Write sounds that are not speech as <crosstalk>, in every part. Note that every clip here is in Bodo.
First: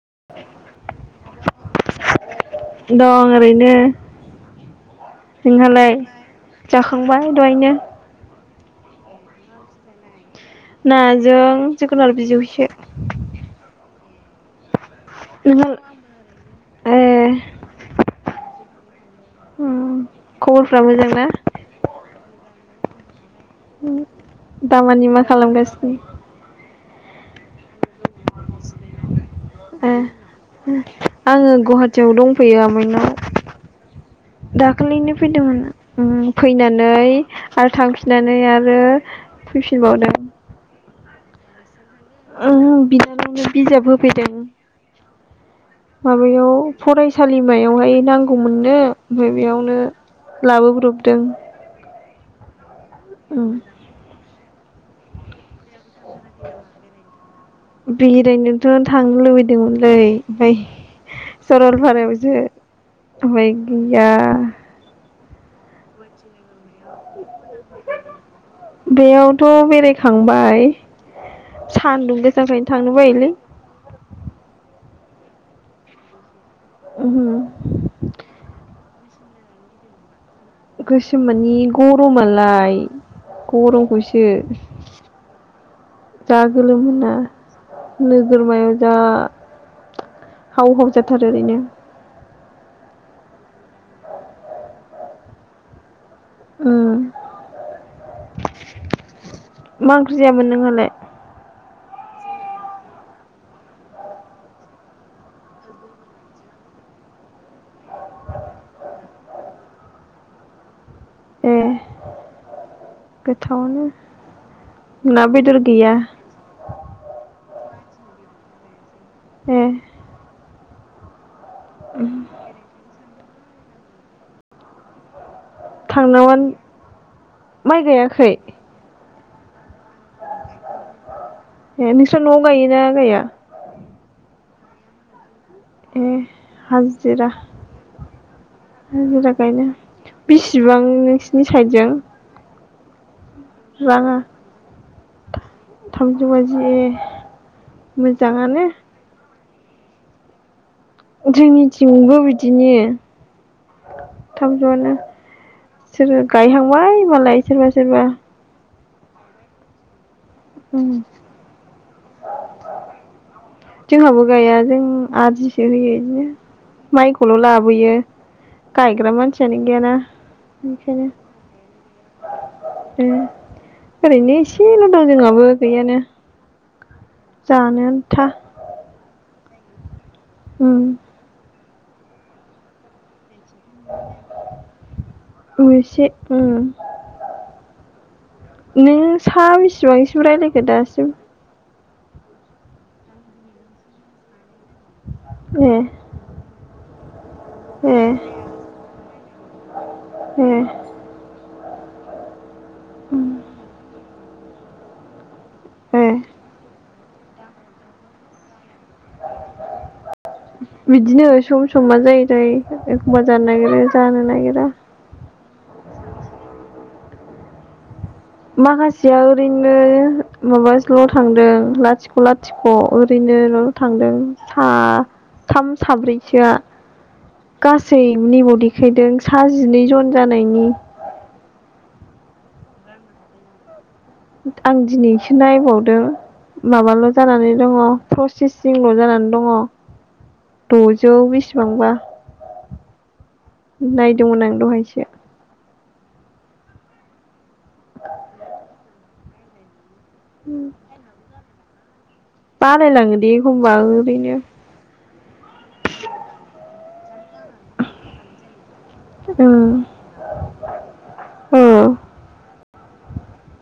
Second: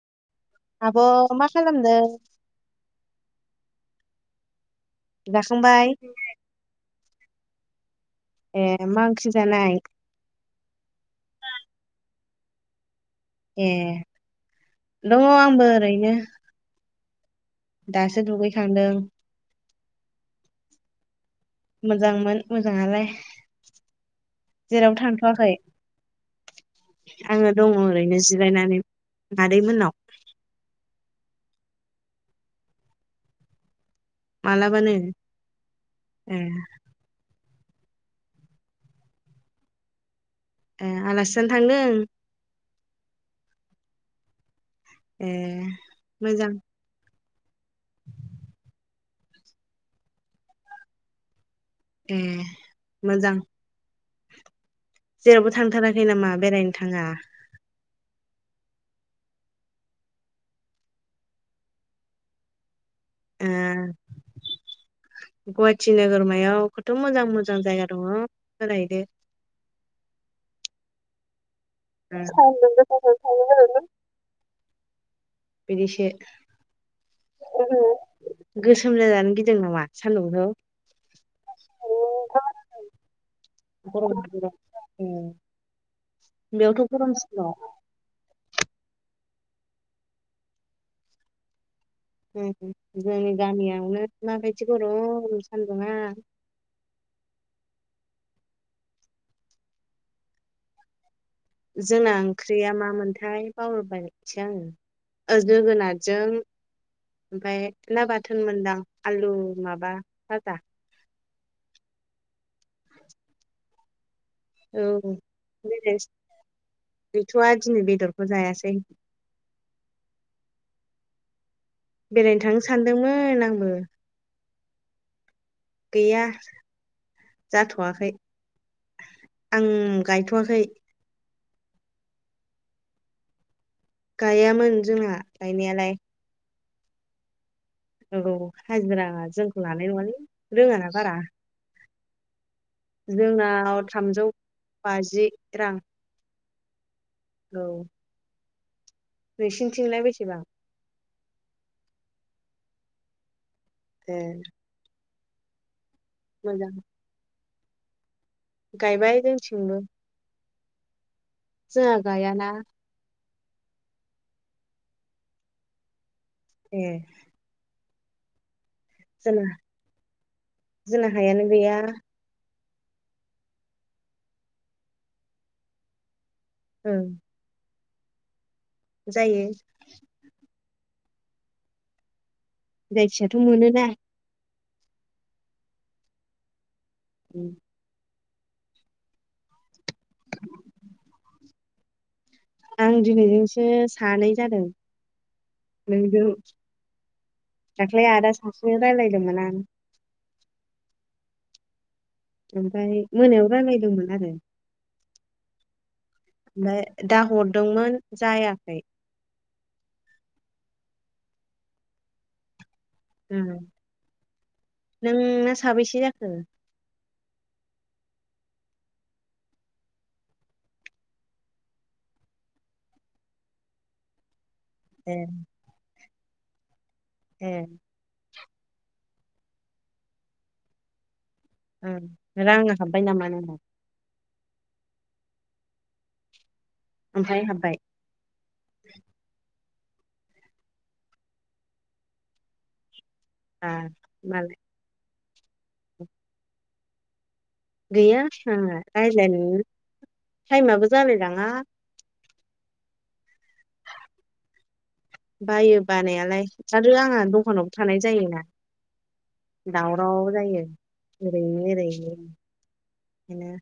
<inaudible> आब' मा खालामदों? दं ओरैनो। जाखांबाय नोंहालाय? जाखांबाय दहायनो। ए मा ओंख्रि जानाय? नाजों जोगोनार बिजौसो। ए दङ नोंहा आंबो ओरैनो। ए दासो दुगैखांदों। उम खबरफोरा मोजां ना? मोजांमोन मोजाङालाय। उम। दा मानि मा खालामगासिनो? आंङो दंङ ओरैनो जिरायनानै मादै मोननाव। आंङो गुवाहाटियाव दंफैयो आमायनाव। मालाबानो दाखालिनो फैदोंमोन फैनानै उम ए फैनै आरो थांफिननानै आरो फैफिनबावदों। ए आलासिजानो थांदों? ओहो बिनानावनो बिजाब होफैदों। ए मोजां माबायाव फराय सालिमायावहाय नांगौमोननो ओमफ्राय बेयावनो लाबोब्रबदों। ए। मोजां। उम जेरावबो थांथाराखै नामा बेरायनो थाङा? ओरैनोथ' थांनो लुबैदोंमोनलै ओमफ्राय सरलपारायावसो। ओ <unintelligible> गैया। गुवाहाटि नोगोरमायाव खथ' मोजां मोजां जायगा दङ बेरायहैदो बेयावथ' बेरायखांबाय। सान्दुं गोसाखायनो थांनो बायोलै <unintelligible> बिदिसो। उम सोम जानो गिदिदों नामा सानदुं गोसोम माने गरमालाय गरम गरमखौसो उम जा गोलोम बेयावथ' मोना गरमसिन नोगोरमायाव जा हाव हाव जाथारो ओरैनो। उम जोंनि गामियावनो माबायदि गरम सान्दुंङा। उम मा ओंख्रि जायामोन नोंहालाय? जोंना ओंख्रिया मामोनथाय <unintelligible> आङो जोगोनारजों ओमफाय ना बाथोन मोनदां आलु माबा भाजा। ए गोथावानो। औ <unintelligible> गैथया दिनै बेदरखौ जायासै। ए बेरायनो थांनो सानदोंमो न आंबो। गैया थांनावानो माइ जाथ'वाखै गायाखै? आं गायथ'वाखै। ए नोंस्रा न'आव गायगोना गाया? गायामोन जोंहा गायनायालाय ए हाजिरा औ हाजिरा जोंखौ लानाय नङालै, बेसेबां रोङाना बारा नोंसिनि साइडजों जोंनाव राङा थामजौ। बाजि। रां थामजौ बाजि औ मोजाङानो। नोंसिनिथिंलाय बेसेबां? जोंनिथिंबो बिदिनो ए थामजौ आनो। सोरो? मोजां गायहांबाय मालाय सोरबा-सोरबा गायबाय जोंथिंबो। उम जोंङा गायाना जोंहाबो गाया जों आदिसो होयो बिदिनो। ए माइखौल' लाबोयो। गायग्रा जोंना मानसियानो गैया ना ओंखायनो। जोंना हायानो गैया ओम ओरैनो इसेल' दं जोंङाबो गैयानो। उम। जानो आन्था। जायो उम गायसिगोन? मोनोना उम इसे उम उम। नों सा बेसेबांसिम रायलायखो दासिम? आं दिनैजोंसो सानै जादों। ए नोंगौ। ए दाख्लै आदा सासे जों रायलायदोमोन आं। ए। ओमफ्राय उम, मोनायाव रायलायदोंमोन आरो ए। ओमफ्राय दा हरदोंमोन जायाखै। बिदिनो सम सम मा जायोथाय? एखमबा उम, जानो नागिरो जानो नागिरा। नोंना साबैसे जाखो? माखासेया ओरैनो माबासोल' थांदों लाथिख' लाथिख' ओरैनोल' थांदों। सा ए थाम साब्रै थिया ए गासैनिबद देखायदों सा जिनै जन जानायनि ओं रां हाबबाय नामा नोंना? आं दिनैसो नायबावदो। माबाल' ओमफ्राय जानानै हाब्बाय दङ प्रसेसिंल' जानानै दङ। द'जौ बेसेबांबा। आ नायदोंमोन मालाय आं दहायसो। गैया आंना रायलायनो नो टाइमाबो जालाय लाङा। बालायलांयो दे एखमबाबो ओरैनो। बायो बानायालाय आरो आंहा द'खानावबो थानाय जायोना। ओं दावराव जायो ओ ओरैनि ओरैनि। ओंखायनो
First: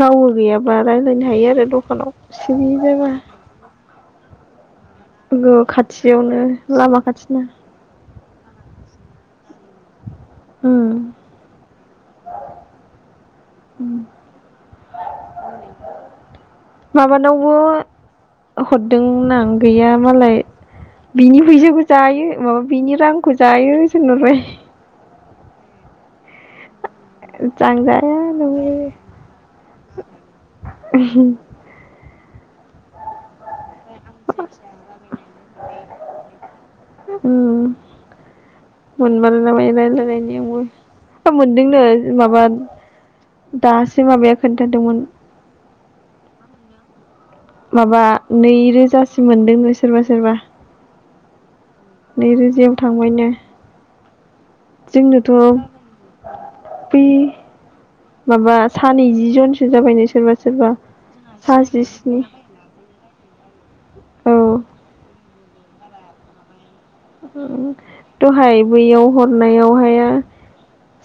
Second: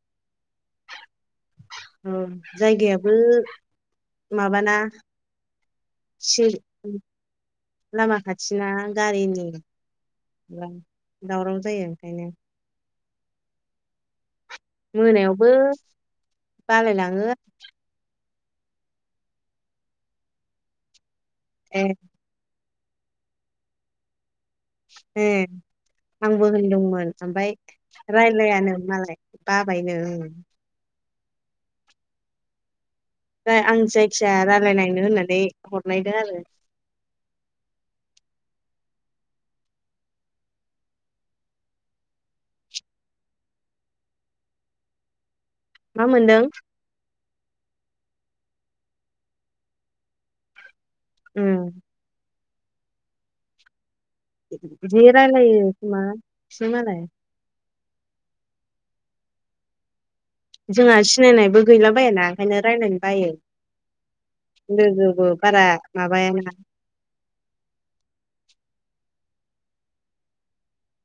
रावबो गैयाबा राय लायनो हायो आरो द'खानाव औ सिरि जाबा। जायगायाबो माबाना नंगौ खाथियावनो लामा खाथिना। थिना गारिनि उम दावराव जायो। ओंखायनो मोनायावबो बालायलाङो माबानावबो हरदोंमोन आं गैया मालाय ए बिनिफैसाखौ जायो माबा बिनि रांखौ जायो सो होनहरबाय। ए आंबो होनदोंमोन ओमफ्राय आं जाया रायलायानो मालाय बाबायनो ओं। <unintelligible> जाय आं जायखिजाया रालायलायनो होननानै हरनायदो आरो। मोनमारोना मायो रायलायनायनि आंबो। ओ मोनदोंनो माबा दासो माबाया खोन्थादोंमोन। मा मोनदों? माबा नैरोजासिम मोनदोंनो सोरबा सोरबा उम नै रोजायाव थांबायनो जि जोंनोथ' रायलायो खोमा बिसोर मालाय बै माबा सा नैजि जनसो जाबाय नो जोंहा सिनायनायबो गैला बायाना ओंखायनो रायलायनो बायो औ लोगोबो बारा माबा बाया ना उम दहाय बैयाव हरनायावहाय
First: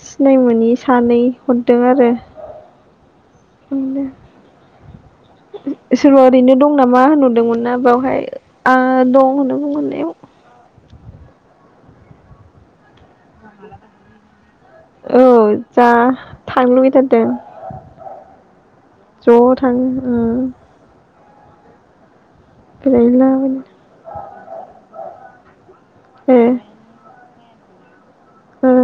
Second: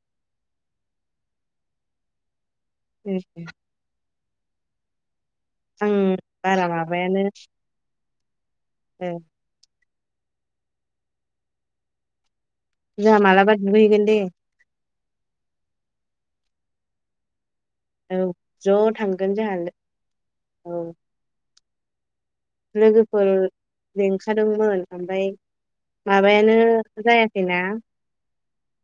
सिनाय मोनै सानै हरदों आरो <unintelligible> आं सोरबा ओरैनो बारा दं नामा माबायानो होनहरदोंमोन ना बावहाय आ दं होनदों मोननायाव <inaudible> जाहा मालाबा दुगै हैगोन दै औ जा थांनो लुबैथारदों औ ज' थांगोन जोंहा ज' लो थाङो औ लोगोफोर बेरायहैलाबायनो लिंखादोंमोन ओमफ्राय माबायानो जाया बिना उम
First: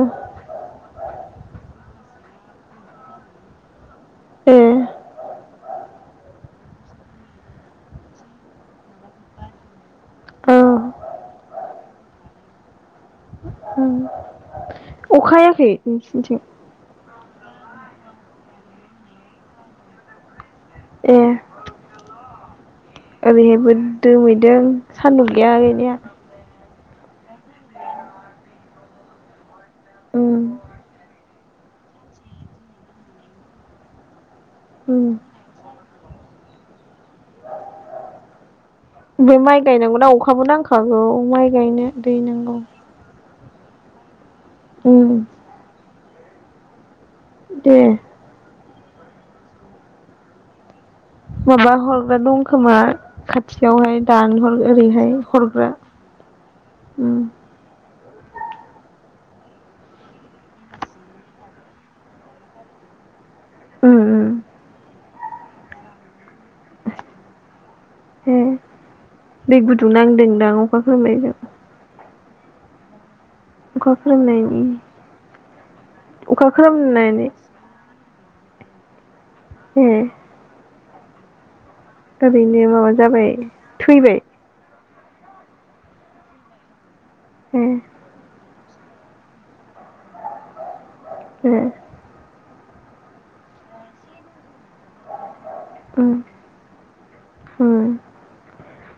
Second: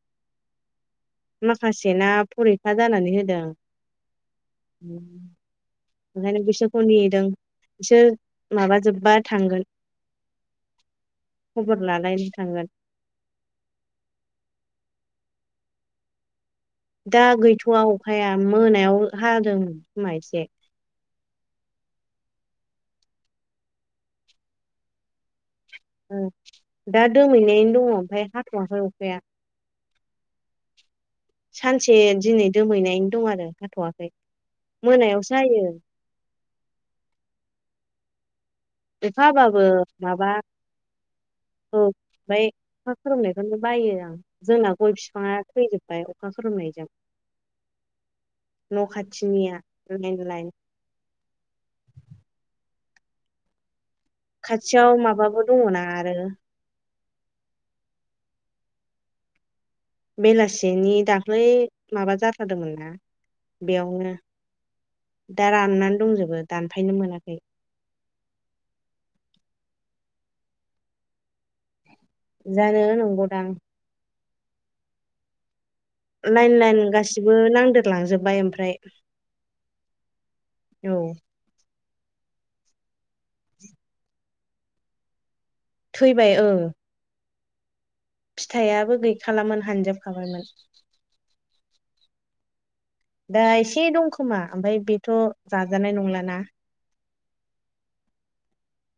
माखासे ना फरिखा जानानै होदों ए <inaudible> ओंखायनो बिसोरखौ नेदों बिसोर माबाजोब्बा थांगोन औ खबर लालायनो थांगोन अखायाखै नोंसिनिथिं दा गैथ'वा अखाया मोनायाव हादों खुमा एसे ए ओरैहायबो दोमैदों सान्दुं गैया गैनाया ओ दा दोमैनायनो दङ ओमफ्राय हाथ'वाखै अखाया उम सानसे दिनै दोमैनाय दं आरो हाथ'वाखै उम मोनायावसो हायो अखा बे माइ हाबाबो गायनांगौना माबा अखाबो नांखागौ माइ औ गायनो दै ओमफ्राय नांगौ अखा <unintelligible> बायो आं जोंना गय उम बिफाङा थैजोबबाय अखा खोरोमनायजों दे न' खाथिनिया लाइन लाइन माबा हरग्रा दंखोमा खाथियावहाय दानहर खाथियाव ओरैहाय माबाबो दङ ना आरो ओम <inaudible> बेयावनो उम उम दा राननानै दंजोबो दानफायनो मोनाखै ए दै गुदुं नांदोंदां अखा खोरोमनायजों जानो नंगौ दां अखा खोरोमनायनि अखा लाइन लाइन खोरोमनानै गासिबो नांदेरलांजोब बाय ओमफ्राय ए औ ओरैनो माबा जाबाय थैबाय थैबाय ओ ए फिथाइयाबो गैखालामोन हानजोबखाबायमोन ए दा एसे दंखोमा ओमफ्राय बेथ जाजानाय उम नंलाना उम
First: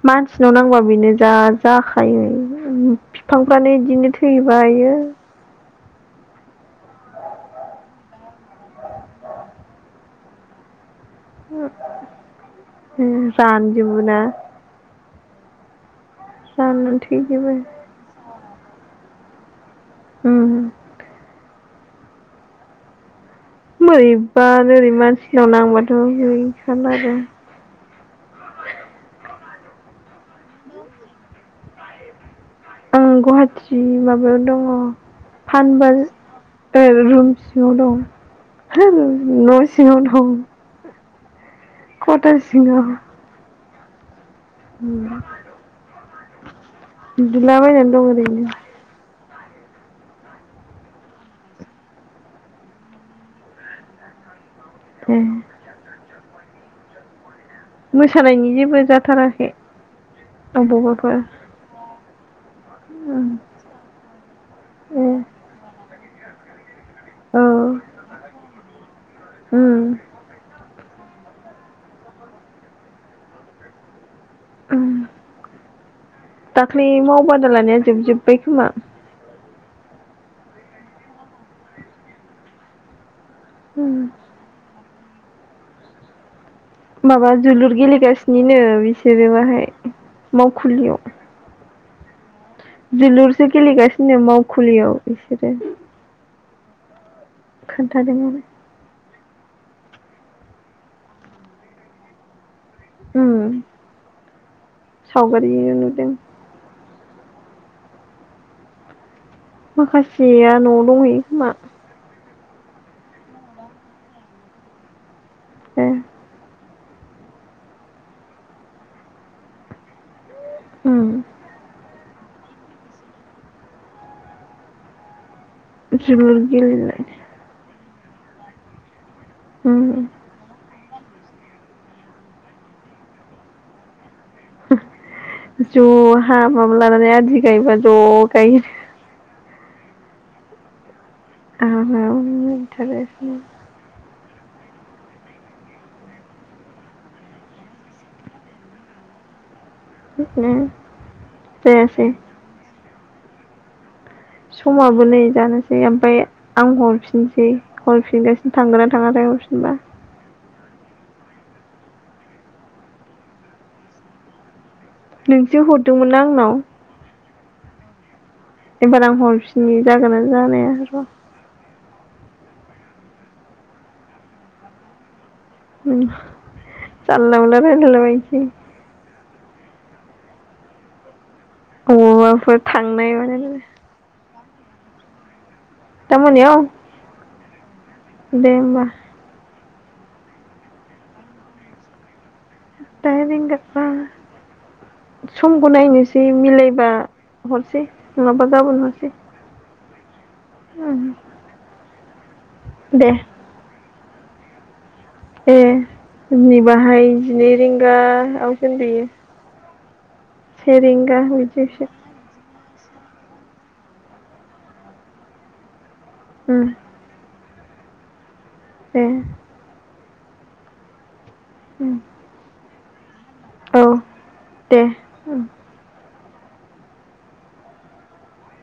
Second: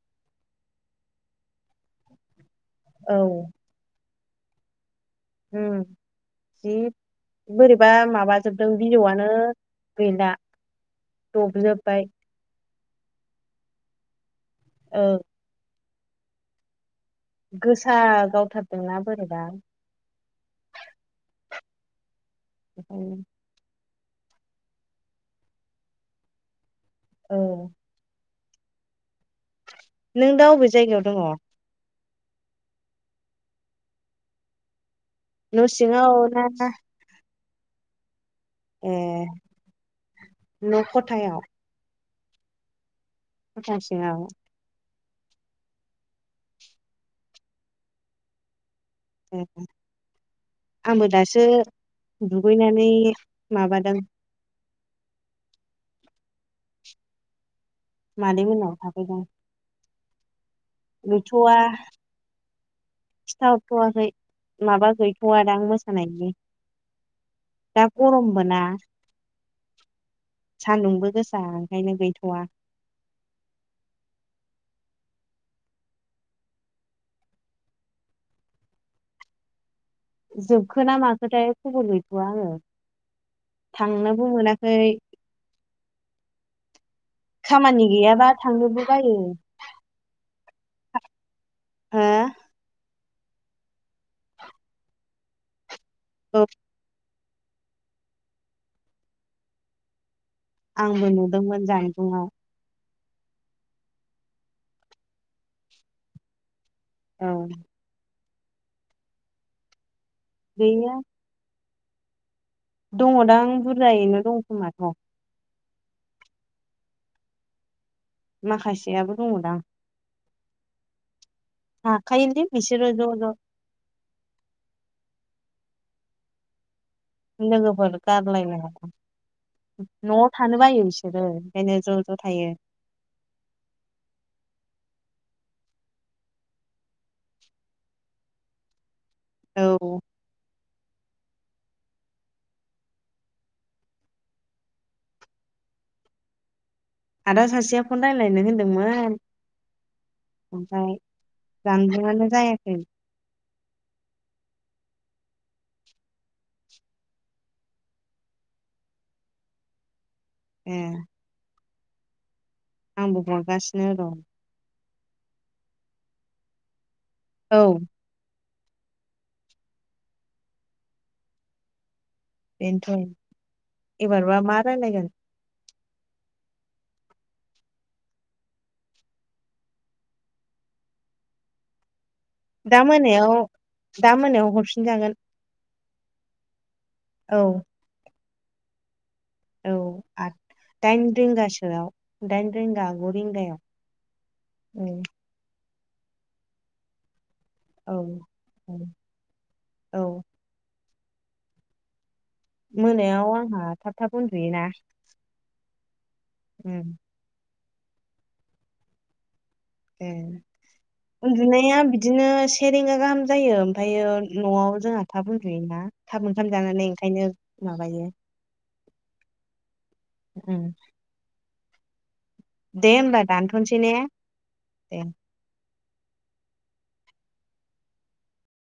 मानसिनाव नांबा बेनो जा जाखायो ओ औ फिफांफ्रानो इदिनो थै थैबायो ओ जि बोरैबा माबाजोबदों बिजौआनो गैला दबजोबबाय ओम रानजोबोना औ राननानै थै गोसा गावथारदोंना बोरैबा उम‌ उम औ बोरैबा ओरै मानसिनाव नांबाथ है औ <unintelligible> नों दा अबे जायगायाव दङ आं गुवाहाटि माबायाव दङ न' फानबाज सिङाव ना ओ रुमस नवाव दं हो ए न सिङाव दं न' खथायाव खथा सिङाव खथा सिङाव उनदुला बायनानै दं ओरैनो। ए आंबो दासो दुगैनानै माबादों ए। मादै मोसानायनि जेबो जाथाराखै अबावबाफोर गैथ'आ उम खिथाहरथ'वाखै माबा ए गैथ'वा दां मोसानाय बि औ दा गरम बोना उम सान्दुंबो गोसा ओंखायनो गैथ'वा म दाख्लै मावबादा लानाया जोबजोब्बाय खोमा? जोबखोन ना माखोथाय खबर गैथ'आ आङो। उम थांनोबो मोनाखै माबा जोलुर खामानि गैयाबा गेलेगासिनोनो थांनोबो बायो बिसोरो बाहाय मावखुलियाव हो? जोलुरसो गेलेगासिनो मावखुलियाव बिसोरो अ खोन्थादोंआनो आंबो नुदोंमोन जानबुङाव उम सावगारिरि नुदों। औ। माखासे सेया न'आव गैया दंहैयो खोमा? दङदां बुरजायैनो दं खोमाथ' ए माखासेयाबो दङ दां उम। हाखोयोलै बिसोरो ज' ज' जोलुर गेले नङफोर गारलाय न उम न'आव थानो बायो बिसोरो ओंखायनो ज' ज' थायो। ज' हा माबा लानानै आदि गायबा ज' गाययो। औ आराम एनटारेसनो आदा सासेया फन रायज्लायनो होनदोंमोन ओमफ्राय जायासै दामजुंआनो जायाखै समाबो नै जानोसै ओमफ्राय आं हरफिनसै हरफिनगासिनो थांगोना थाङाथाय हरफिनबा? ए आंबो हरगासिनो दं। नोंसो हरदोंमोनना आंनाव? औ एबार आं हरफिननि जागोना जानाया र' बेनथ' एबारबा मा रायज्लायगोन जानला मोनला रायलायलाबायसै <unintelligible> दा थांनाय मोनायाव मानाय दा मोनायाव, हरफिनजागोन, दा मोनायाव औ दे ओनबा, औ आ दाइन रिंगासोआव दाइन, रिंगा गु दाइन रिंगायाव रिंगा उम समखौ नायनोसै मिलायबा, हरसै नङाबा औ गाबोन हरसै, औ उम दे मोनायाव आंहा थाब, थाब उन्दुयो ना, ए दिनै बाहाय जिनै रिं <unintelligible> आवसो उन्दुयो, ए से रिंगा उन्दुनाया बिदियावसो बिदिनो से रिंगा गाहाम जायो ओमफ्रायो न'आव जोंहा थाब उन्दुंयोना, थाब ओंखाम उम जानालाय ओंखायनो माबायो, ए उम उम दे ओमबा दानथ'सै ने दे